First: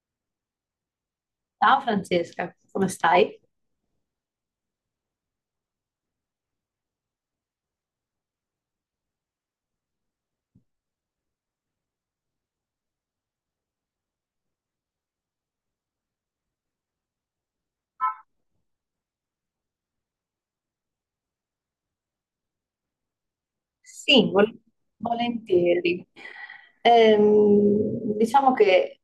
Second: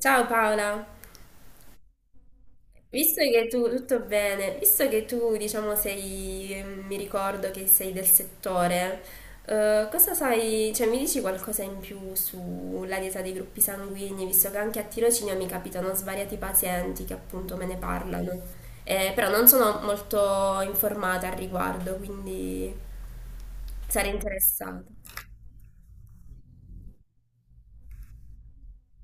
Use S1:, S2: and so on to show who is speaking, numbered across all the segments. S1: Ciao Paola,
S2: Ciao Francesca, come
S1: visto
S2: stai?
S1: che tu tutto bene, visto che tu, diciamo, sei, mi ricordo che sei del settore. Cosa sai, cioè mi dici qualcosa in più sulla dieta dei gruppi sanguigni, visto che anche a tirocinio mi capitano svariati pazienti che appunto me ne parlano? Però non sono molto informata al riguardo, quindi sarei
S2: Sì,
S1: interessata.
S2: volentieri. Diciamo che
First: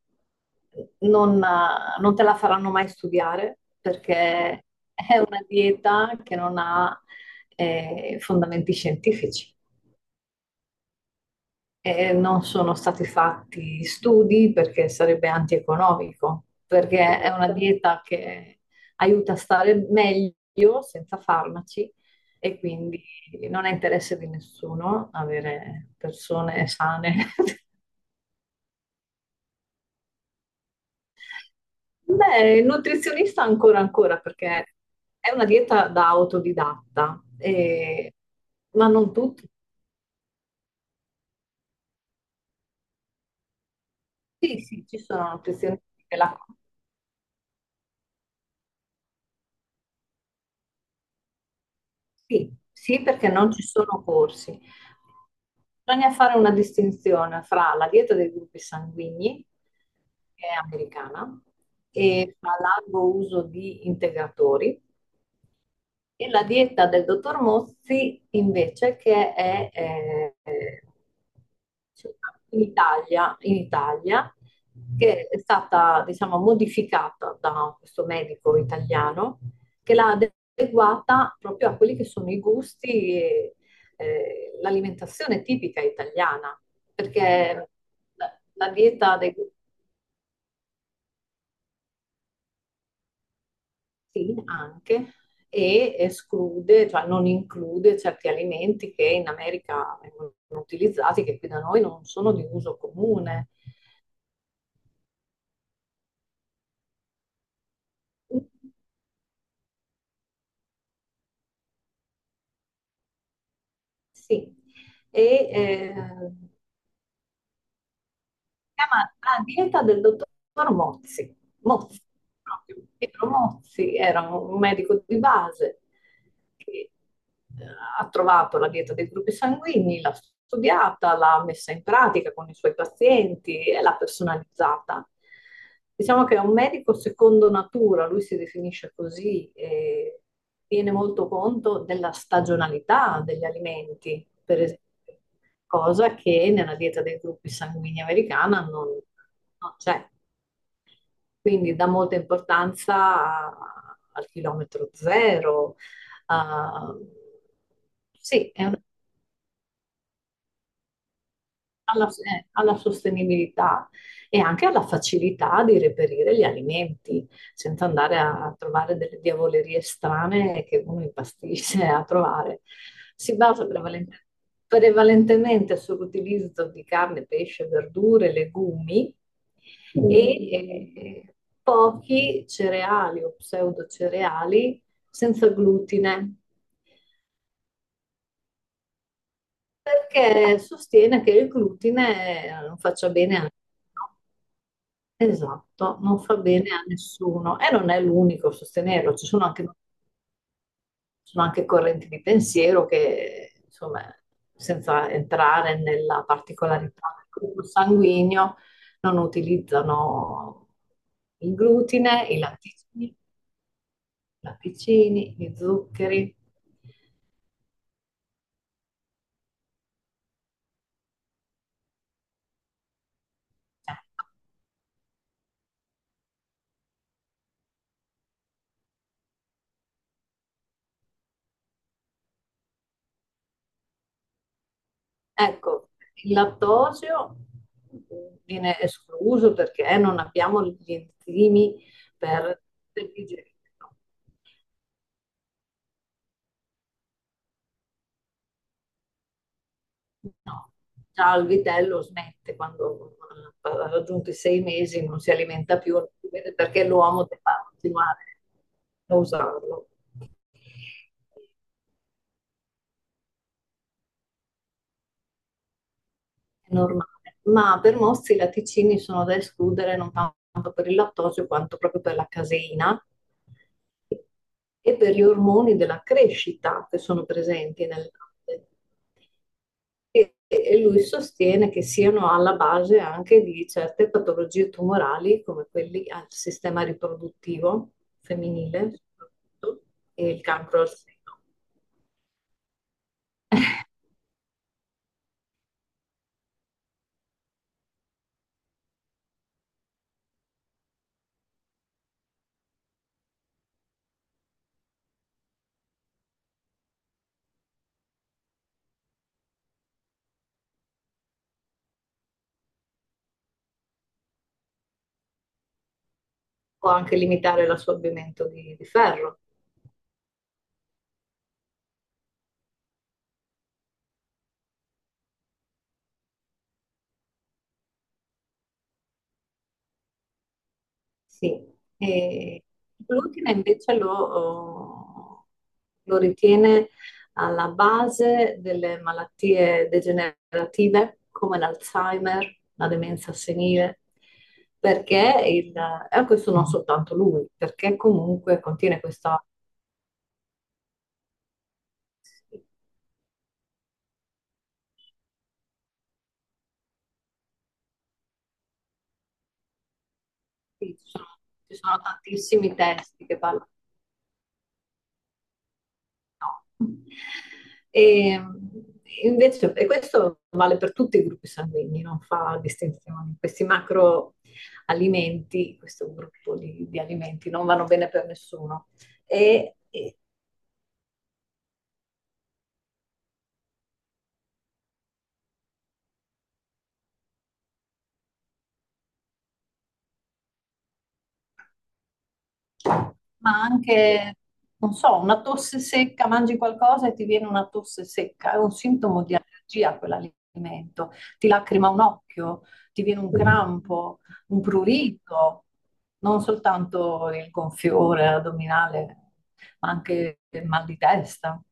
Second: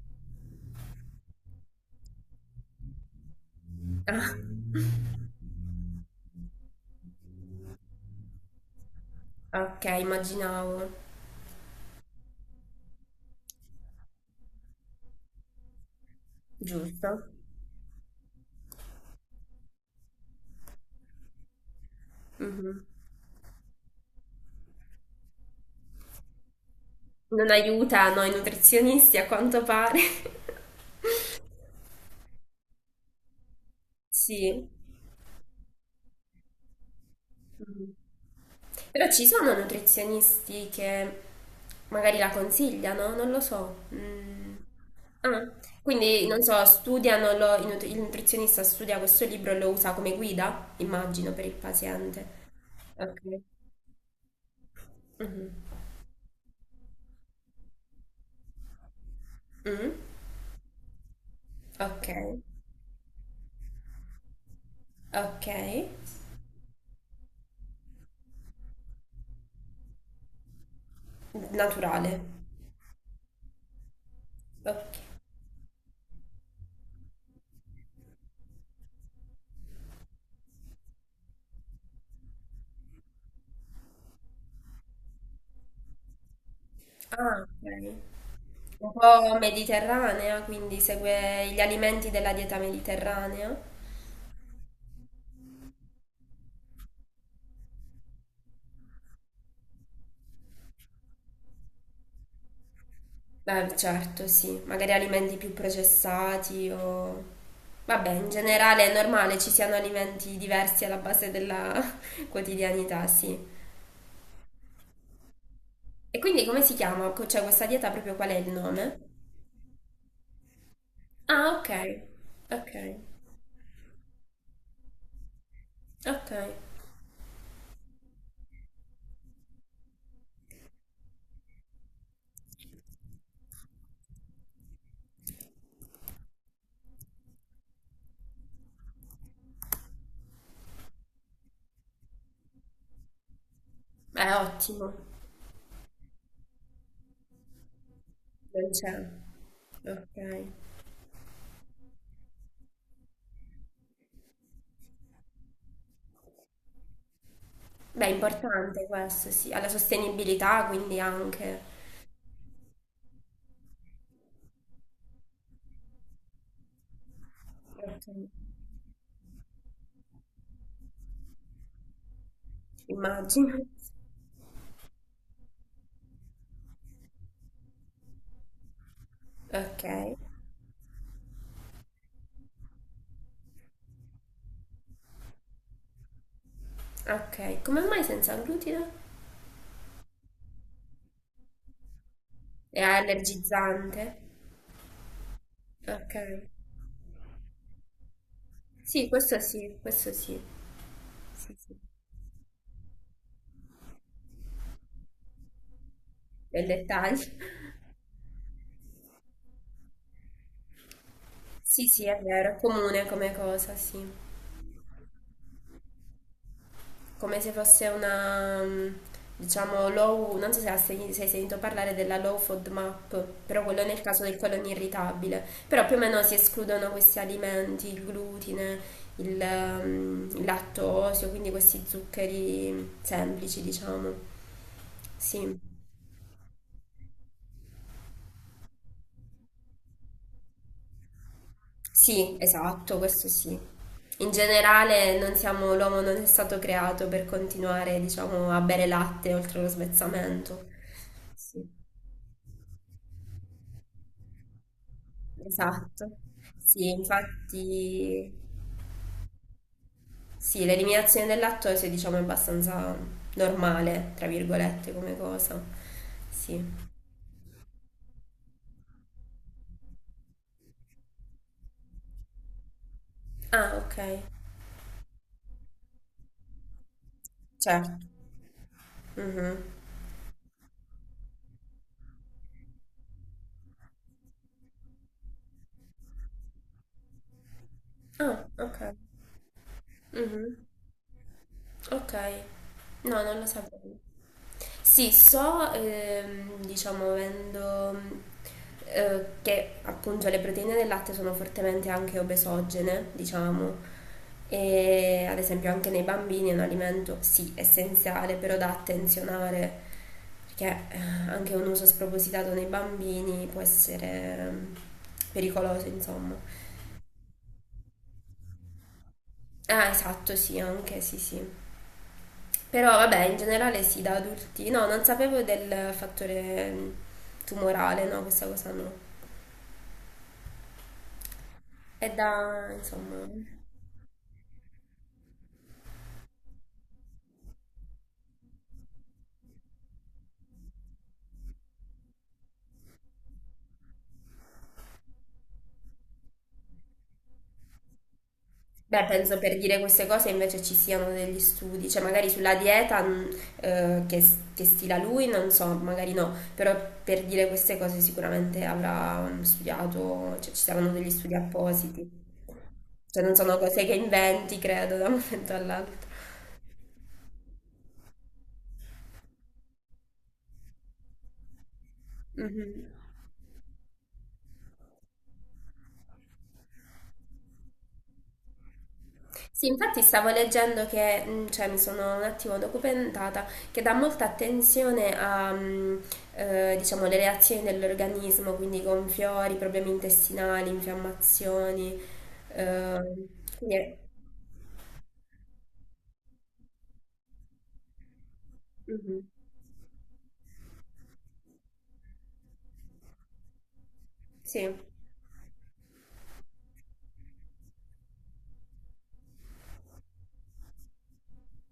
S2: non te la faranno mai studiare perché è una dieta che non ha fondamenti scientifici.
S1: Ah, ok, immaginavo,
S2: Non sono stati fatti studi perché sarebbe antieconomico, perché è
S1: giusto?
S2: una, certo, dieta che aiuta a stare meglio senza farmaci e
S1: Mhm.
S2: quindi non è interesse di nessuno avere persone sane.
S1: Non aiutano i nutrizionisti a quanto pare.
S2: Beh, il nutrizionista ancora ancora
S1: Sì.
S2: perché è una dieta da autodidatta,
S1: Mm.
S2: ma
S1: Però
S2: non
S1: ci
S2: tutti.
S1: sono nutrizionisti che magari la consigliano, non lo so. Mm.
S2: Sì, sì, ci sono
S1: Ah,
S2: nutrizionisti che
S1: quindi
S2: la.
S1: non so, studiano il nutrizionista studia questo libro e lo usa come guida, immagino, per il paziente.
S2: Sì, sì,
S1: Ok.
S2: perché non ci sono corsi.
S1: Mhm.
S2: Bisogna fare una distinzione fra la dieta dei gruppi sanguigni,
S1: Mm.
S2: che è americana,
S1: Ok.
S2: e fra largo uso di integratori,
S1: Ok.
S2: e la dieta del dottor Mozzi invece che è
S1: Naturale.
S2: cioè, in Italia,
S1: Ok.
S2: che è stata, diciamo, modificata da questo medico italiano, che l'ha adeguata proprio a quelli che sono i gusti e l'alimentazione tipica italiana,
S1: Ah,
S2: perché
S1: ok,
S2: la
S1: un
S2: dieta dei
S1: po'
S2: gusti.
S1: mediterranea, quindi segue gli alimenti della dieta mediterranea.
S2: Sì, anche, e esclude, cioè non include certi alimenti che in America vengono utilizzati, che qui da noi non sono di uso comune.
S1: Beh, certo, sì, magari alimenti più processati Vabbè, in generale è normale ci siano alimenti diversi alla base della quotidianità, sì.
S2: Sì, e
S1: E
S2: eh,
S1: quindi come si chiama? Cioè, questa dieta proprio qual è il nome?
S2: chiama la dieta del dottor Mozzi.
S1: Ah, ok,
S2: Mozzi,
S1: ok,
S2: proprio. Pietro Mozzi era un medico di base
S1: ok.
S2: che eh, ha trovato la dieta dei gruppi sanguigni, l'ha studiata, l'ha messa in pratica con i suoi pazienti e l'ha personalizzata. Diciamo che è un medico secondo natura, lui si definisce così, e tiene molto conto della stagionalità degli alimenti,
S1: Beh,
S2: per esempio,
S1: ottimo,
S2: cosa che nella dieta dei gruppi sanguigni americana
S1: non
S2: non,
S1: c'è.
S2: non c'è.
S1: Ok.
S2: Quindi dà molta importanza al chilometro zero. a-
S1: Beh, è
S2: sì, è una
S1: importante questo, sì, alla sostenibilità quindi anche.
S2: alla sostenibilità e anche alla facilità di reperire gli alimenti, senza andare
S1: Ok.
S2: a trovare delle diavolerie strane che uno impastisce a trovare. Si
S1: Immagino.
S2: basa prevalentemente sull'utilizzo di carne, pesce, verdure, legumi,
S1: Ok,
S2: Mm. e eh, pochi cereali o pseudocereali senza glutine,
S1: ok. Come mai senza glutine?
S2: perché sostiene che il glutine non
S1: È
S2: faccia bene al.
S1: allergizzante?
S2: Esatto,
S1: Ok.
S2: non fa bene a nessuno e non è l'unico a
S1: Sì,
S2: sostenerlo, ci
S1: questo
S2: sono anche, ci
S1: sì, questo sì.
S2: sono
S1: Sì,
S2: anche
S1: sì.
S2: correnti di pensiero che, insomma, senza entrare nella
S1: Del
S2: particolarità
S1: dettaglio.
S2: del gruppo sanguigno, non utilizzano il
S1: Sì, sì, è
S2: glutine, i
S1: vero, è
S2: latticini,
S1: comune
S2: i
S1: come cosa, sì.
S2: latticini, gli zuccheri.
S1: Come se fosse una, diciamo, low, non so se se hai sentito parlare della low FODMAP, però quello nel caso del colon irritabile, però più o meno si escludono questi alimenti: il glutine, il lattosio, quindi questi zuccheri semplici, diciamo. Sì,
S2: Ecco, il lattosio viene escluso perché non abbiamo gli enzimi
S1: sì,
S2: per
S1: esatto,
S2: per
S1: questo sì.
S2: digerirlo.
S1: In generale non siamo, l'uomo non è stato creato per continuare, diciamo, a bere latte oltre lo svezzamento.
S2: No, già il
S1: Sì.
S2: vitello smette quando ha raggiunto i 6 mesi, non si alimenta più, non
S1: Esatto.
S2: si vede perché
S1: Sì,
S2: l'uomo deve continuare
S1: infatti,
S2: a usarlo.
S1: sì, l'eliminazione dell'attore, sì, diciamo, è abbastanza normale, tra virgolette, come cosa.
S2: È
S1: Sì.
S2: normale, ma per molti i latticini sono da escludere non tanto per il lattosio quanto proprio per la caseina
S1: Ah, ok.
S2: e per gli ormoni della crescita che sono presenti
S1: Certo.
S2: nel latte.
S1: Mhm.
S2: E lui sostiene che siano alla base anche di certe patologie tumorali, come quelli al sistema riproduttivo
S1: Ah,
S2: femminile
S1: ok.
S2: soprattutto, e il
S1: Mhm.
S2: cancro al seno,
S1: Ok. No, non lo sapevo. Sì, so, diciamo, avendo che appunto le proteine del latte sono fortemente anche obesogene, diciamo, e ad esempio anche nei bambini è un alimento sì essenziale, però da attenzionare, perché anche un uso spropositato nei bambini può essere ehm, pericoloso, insomma.
S2: o anche limitare l'assorbimento di ferro.
S1: Ah, esatto, sì, anche, sì, sì. Però vabbè, in generale sì, da adulti. No, non sapevo del fattore tumorale, no, questa cosa no.
S2: Sì,
S1: È
S2: e
S1: da, insomma.
S2: l'ultima invece lo ritiene alla base delle malattie degenerative come l'Alzheimer, la demenza senile, perché e questo non soltanto lui, perché comunque contiene
S1: Beh, penso
S2: questa.
S1: per dire queste cose invece ci siano degli studi, cioè magari sulla dieta che, stila lui, non so, magari no, però per dire queste cose sicuramente avrà studiato, cioè ci saranno
S2: Sì, Ci
S1: degli studi
S2: sono, ci sono
S1: appositi.
S2: tantissimi
S1: Cioè
S2: testi
S1: non
S2: che
S1: sono
S2: parlano.
S1: cose che inventi, credo, da un momento all'altro.
S2: No. E, invece, questo vale per tutti i gruppi sanguigni, non fa
S1: Mhm.
S2: distinzioni. Questi macroalimenti, questo gruppo di alimenti, non vanno bene per nessuno.
S1: Sì,
S2: E,
S1: infatti
S2: e
S1: stavo leggendo che, cioè mi sono un attimo documentata, che dà molta attenzione a, diciamo, le reazioni dell'organismo, quindi gonfiori, problemi intestinali, infiammazioni. ehm,
S2: ma
S1: quindi è,
S2: anche, non so, una tosse secca, mangi qualcosa e ti viene una tosse secca, è un
S1: mhm,
S2: sintomo di allergia a quell'alimento, ti lacrima un occhio, ti viene un crampo, un
S1: sì.
S2: prurito, non soltanto il gonfiore addominale, ma anche il mal di testa.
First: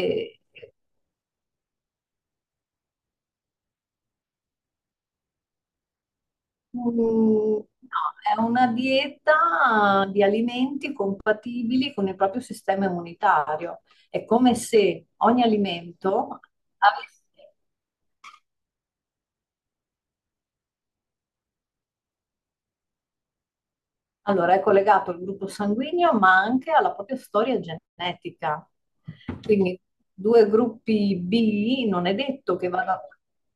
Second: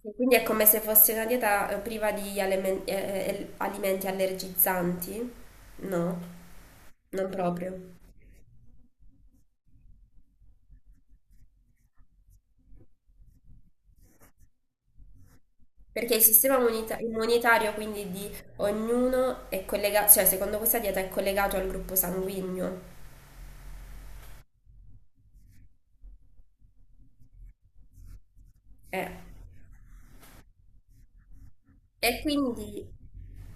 S1: Sì, quindi è come se fosse una dieta priva di alimenti allergizzanti? No, non
S2: Mm,
S1: proprio.
S2: No, è una dieta di alimenti compatibili con il proprio sistema immunitario. È come se ogni
S1: Perché il
S2: alimento
S1: sistema
S2: avesse.
S1: immunitario, quindi di ognuno, è collegato, cioè secondo questa dieta è collegato al gruppo sanguigno.
S2: Allora, è collegato al gruppo sanguigno, ma anche alla propria storia genetica.
S1: Eh.
S2: Quindi due gruppi B non è
S1: E
S2: detto che
S1: quindi,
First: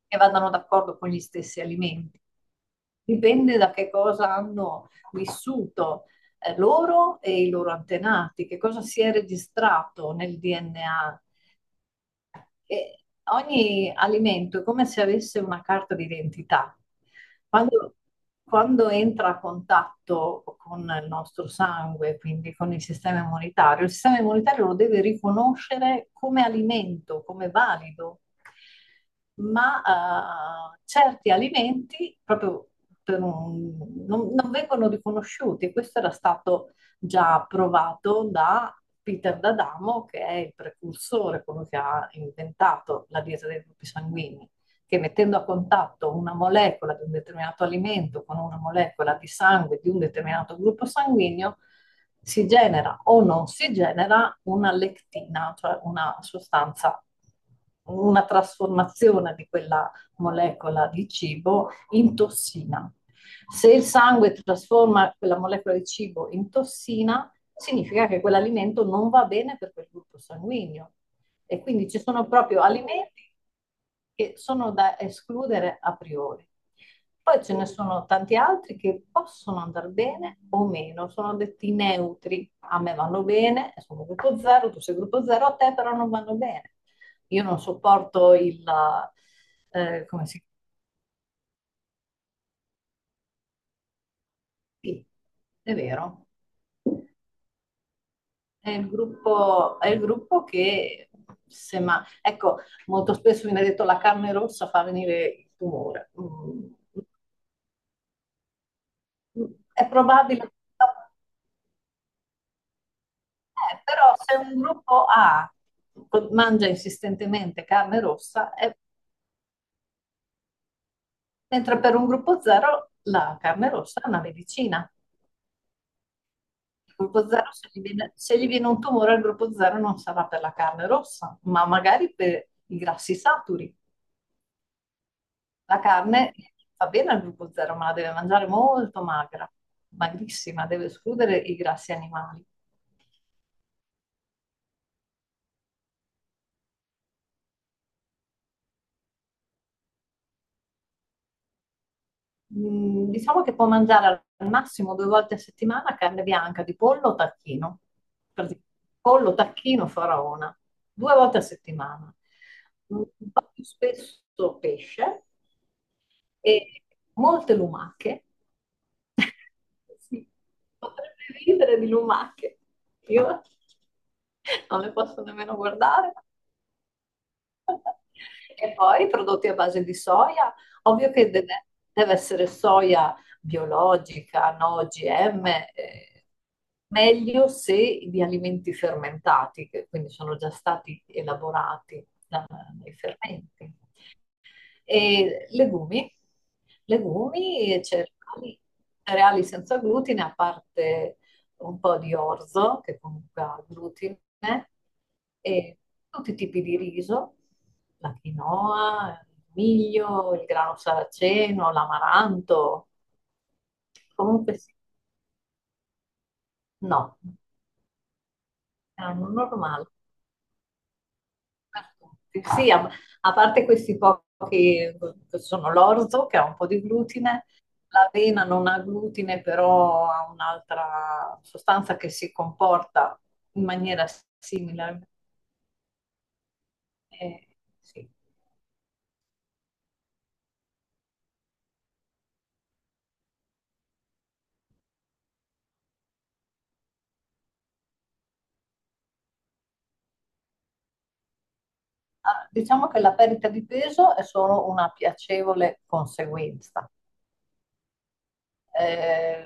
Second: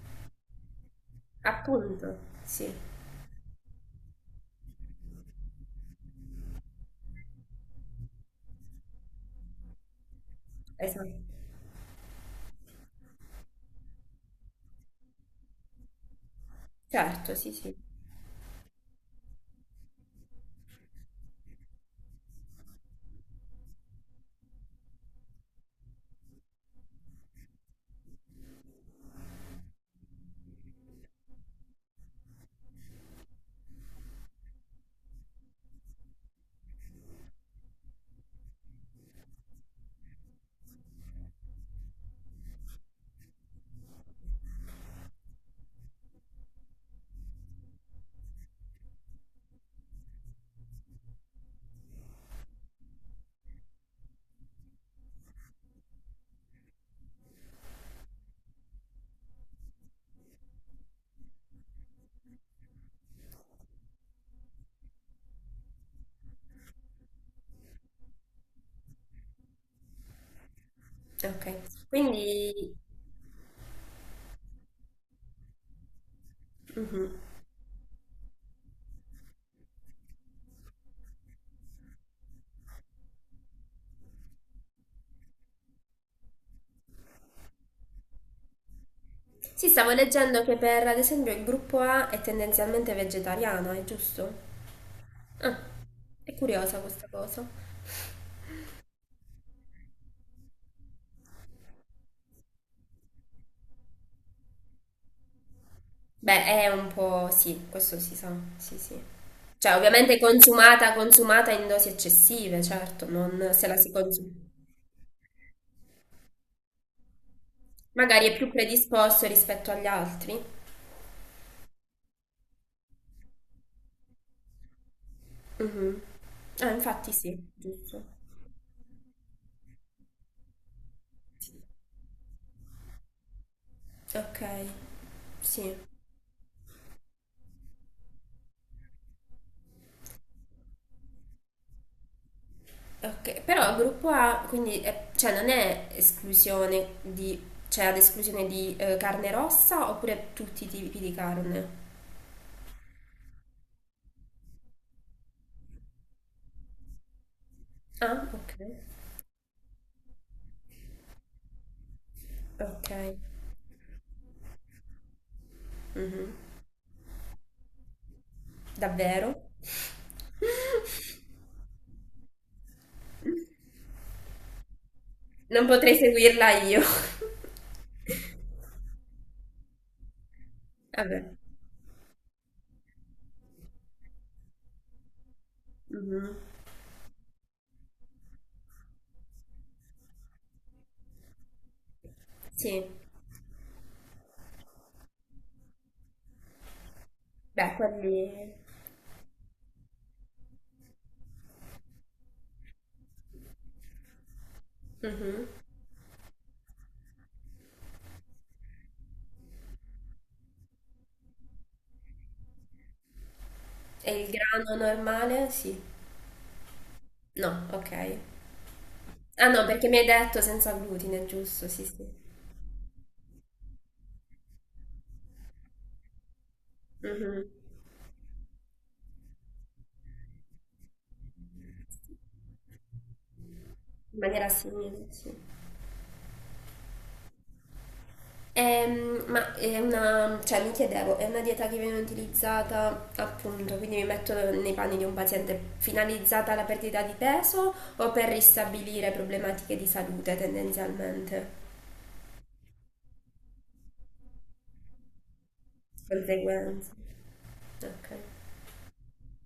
S2: che vadano d'accordo con gli stessi
S1: appunto,
S2: alimenti.
S1: sì,
S2: Dipende da che cosa hanno vissuto loro e i loro antenati, che cosa si è registrato nel
S1: esatto.
S2: DNA. E ogni alimento è come se avesse una carta d'identità.
S1: Certo, sì, sì.
S2: Quando, quando entra a contatto con il nostro sangue, quindi con il sistema immunitario lo deve riconoscere come alimento, come valido, ma certi alimenti proprio non vengono riconosciuti. Questo era stato già provato da Peter D'Adamo, che è il precursore, quello che ha inventato la dieta dei gruppi sanguigni, che mettendo a contatto una molecola di un determinato alimento con una molecola di sangue di un determinato gruppo sanguigno, si genera o non si genera una lectina, cioè una sostanza, una trasformazione di quella molecola di cibo in tossina. Se il sangue trasforma quella molecola di cibo in tossina, significa che quell'alimento non va bene per quel gruppo sanguigno.
S1: Ok.
S2: E quindi ci sono
S1: Quindi,
S2: proprio alimenti che sono da escludere a priori.
S1: mhm.
S2: Poi ce ne sono tanti altri che possono andare bene o meno, sono detti neutri. A me vanno bene, sono gruppo 0, tu sei gruppo 0, a te però non vanno bene. Io non sopporto il,
S1: Sì, stavo
S2: come si.
S1: leggendo che per, ad esempio, il gruppo A è tendenzialmente vegetariano, è giusto?
S2: Sì,
S1: Ah,
S2: è vero.
S1: è curiosa questa cosa.
S2: È il gruppo che, se ma, ecco, molto spesso viene detto la carne rossa fa venire il tumore.
S1: Beh,
S2: Mm,
S1: è un po', sì, questo si sa, sì, sì.
S2: mm.
S1: Cioè,
S2: È
S1: ovviamente
S2: probabile,
S1: consumata, consumata in dosi eccessive, certo, non se la si
S2: però
S1: consuma.
S2: se un gruppo A mangia insistentemente carne
S1: Magari è più
S2: rossa,
S1: predisposto rispetto agli altri.
S2: mentre per un gruppo zero la carne rossa è una medicina.
S1: Mhm. Ah,
S2: Il
S1: infatti
S2: gruppo
S1: sì,
S2: zero, se gli
S1: giusto.
S2: viene, se gli viene un tumore al gruppo zero non sarà per la carne rossa, ma magari per i grassi saturi.
S1: Ok, sì.
S2: La carne fa bene al gruppo zero, ma la deve mangiare molto magra, magrissima, deve escludere i grassi animali.
S1: Ok, però il gruppo A, quindi, cioè, non è esclusione di, cioè, ad esclusione di carne rossa oppure tutti i tipi di carne?
S2: Diciamo che può mangiare al massimo due volte a settimana carne bianca di pollo o tacchino,
S1: Ah,
S2: per
S1: ok.
S2: dire, pollo, tacchino, faraona, due volte a settimana.
S1: Ok.
S2: Un po' più spesso pesce
S1: Mhm.
S2: e molte lumache.
S1: Davvero?
S2: Sì, potrebbe ridere di lumache. Io non le posso nemmeno
S1: Non potrei
S2: guardare.
S1: seguirla io.
S2: E poi prodotti a base di soia, ovvio che
S1: Vabbè.
S2: deve essere soia biologica, no OGM, eh,
S1: Mhm.
S2: meglio se di alimenti fermentati, che quindi sono già stati elaborati
S1: Sì,
S2: dai fermenti. E legumi,
S1: beh,
S2: e
S1: quelli.
S2: cereali, cereali senza glutine, a parte un po' di orzo, che comunque ha glutine,
S1: Mhm.
S2: e tutti i tipi di riso, la quinoa, il miglio, il grano saraceno, l'amaranto,
S1: E il
S2: comunque sì,
S1: grano normale? Sì.
S2: no,
S1: No, ok.
S2: erano
S1: Ah no,
S2: normali.
S1: perché mi hai detto senza glutine, giusto? Sì, sì.
S2: Certo. Sì, a parte questi pochi, che sono l'orzo che ha un po' di glutine,
S1: Mhm.
S2: l'avena non ha glutine, però ha un'altra sostanza che si comporta in maniera
S1: In maniera simile,
S2: simile.
S1: sì.
S2: Eh, sì.
S1: Ma è una, cioè mi chiedevo, è una dieta che viene utilizzata appunto, quindi mi metto nei panni di un paziente, finalizzata alla perdita di peso o per ristabilire problematiche di salute tendenzialmente?
S2: Ah, diciamo che la perdita di peso è solo una piacevole conseguenza.
S1: Conseguenze. Ok.
S2: Eh,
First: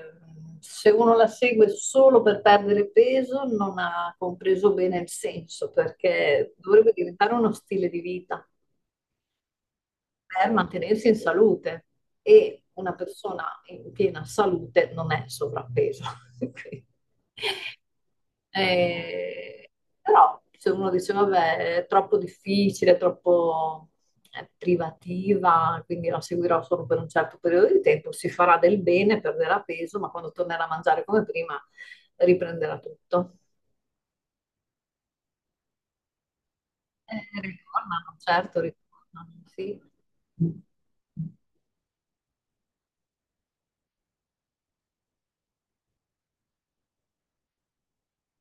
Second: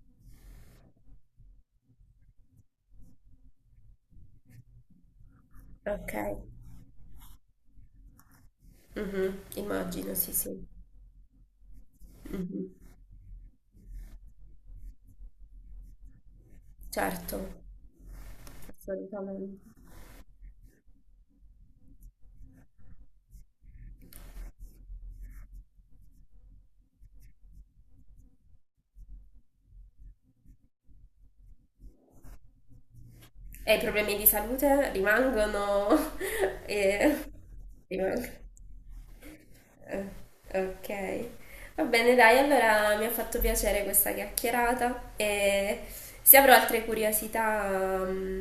S2: se uno la segue solo per perdere peso, non ha compreso bene il senso,
S1: Ok.
S2: perché dovrebbe diventare uno stile di vita
S1: Mhm, immagino, sì, sì.
S2: per mantenersi in salute, e
S1: Mhm,
S2: una persona in piena salute non è sovrappeso. Quindi,
S1: certo, assolutamente.
S2: eh, però se uno dice vabbè è troppo difficile, è troppo privativa, quindi la seguirò solo per un certo periodo di tempo, si farà del bene, perderà peso, ma quando tornerà a mangiare come prima riprenderà tutto.
S1: E i problemi di salute rimangono? e...
S2: Ritornano,
S1: Rimangono.
S2: certo, ritornano, sì.
S1: Eh, Ok. Va bene, dai, allora mi ha fatto piacere questa chiacchierata e se avrò altre curiosità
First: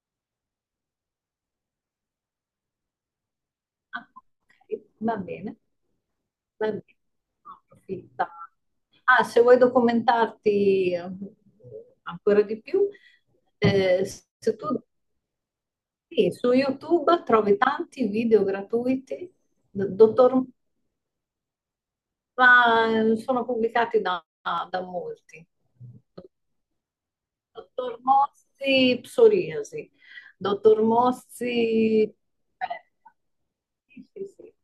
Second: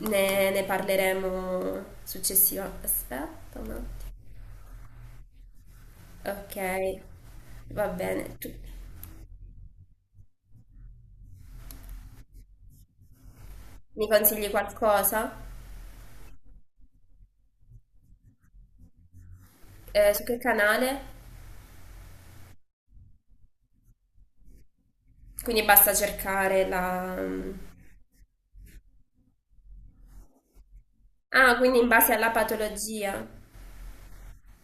S1: ne parleremo successivamente. Aspetta un attimo.
S2: Ah, ok, va bene.
S1: Ok,
S2: Beh,
S1: va bene.
S2: approfitta.
S1: Tu
S2: Ah, se vuoi documentarti ancora di più, eh,
S1: mi consigli
S2: se tu
S1: qualcosa?
S2: sì, su YouTube trovi tanti video gratuiti,
S1: Su che
S2: dottor,
S1: canale?
S2: ma sono pubblicati da molti.
S1: Quindi basta cercare la, mm.
S2: Dottor Mossi, psoriasi. Dottor
S1: Ah, quindi in
S2: Mossi,
S1: base alla patologia.
S2: sì, sì, sì.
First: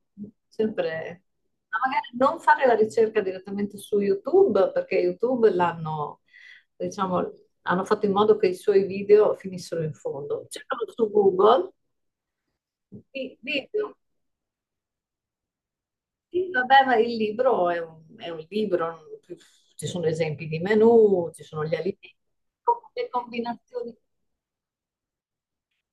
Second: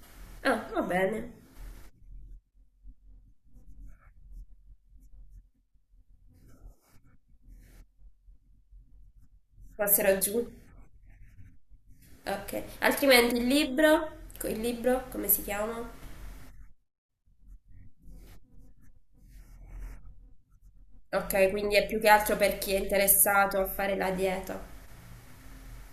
S1: Ah, va
S2: Sempre.
S1: bene.
S2: Ma magari non fare la ricerca direttamente su YouTube, perché YouTube l'hanno, diciamo, hanno fatto in modo che i suoi video finissero in
S1: Passerò giù.
S2: fondo. Cercalo su Google.
S1: Ok. Altrimenti
S2: Video.
S1: il libro, come si chiama?
S2: Sì, vabbè, ma il libro è un libro, ci sono esempi di menù, ci
S1: Ok,
S2: sono gli
S1: quindi è più che
S2: alimenti,
S1: altro per chi è
S2: le
S1: interessato a fare
S2: combinazioni.
S1: la dieta.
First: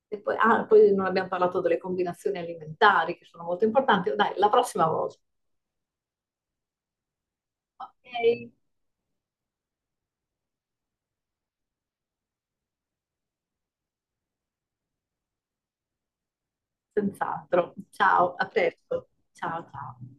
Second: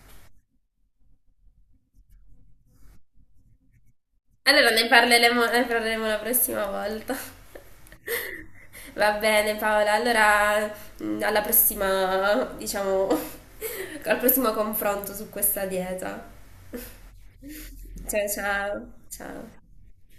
S2: E poi, non abbiamo parlato delle combinazioni alimentari che sono molto importanti. Dai, la
S1: Allora
S2: prossima volta.
S1: ne parleremo la prossima volta.
S2: Ok,
S1: Va bene, Paola, allora alla prossima, diciamo, al prossimo confronto su questa dieta.
S2: senz'altro.
S1: Ciao
S2: Ciao, a
S1: ciao,
S2: presto.
S1: ciao.
S2: Ciao, ciao.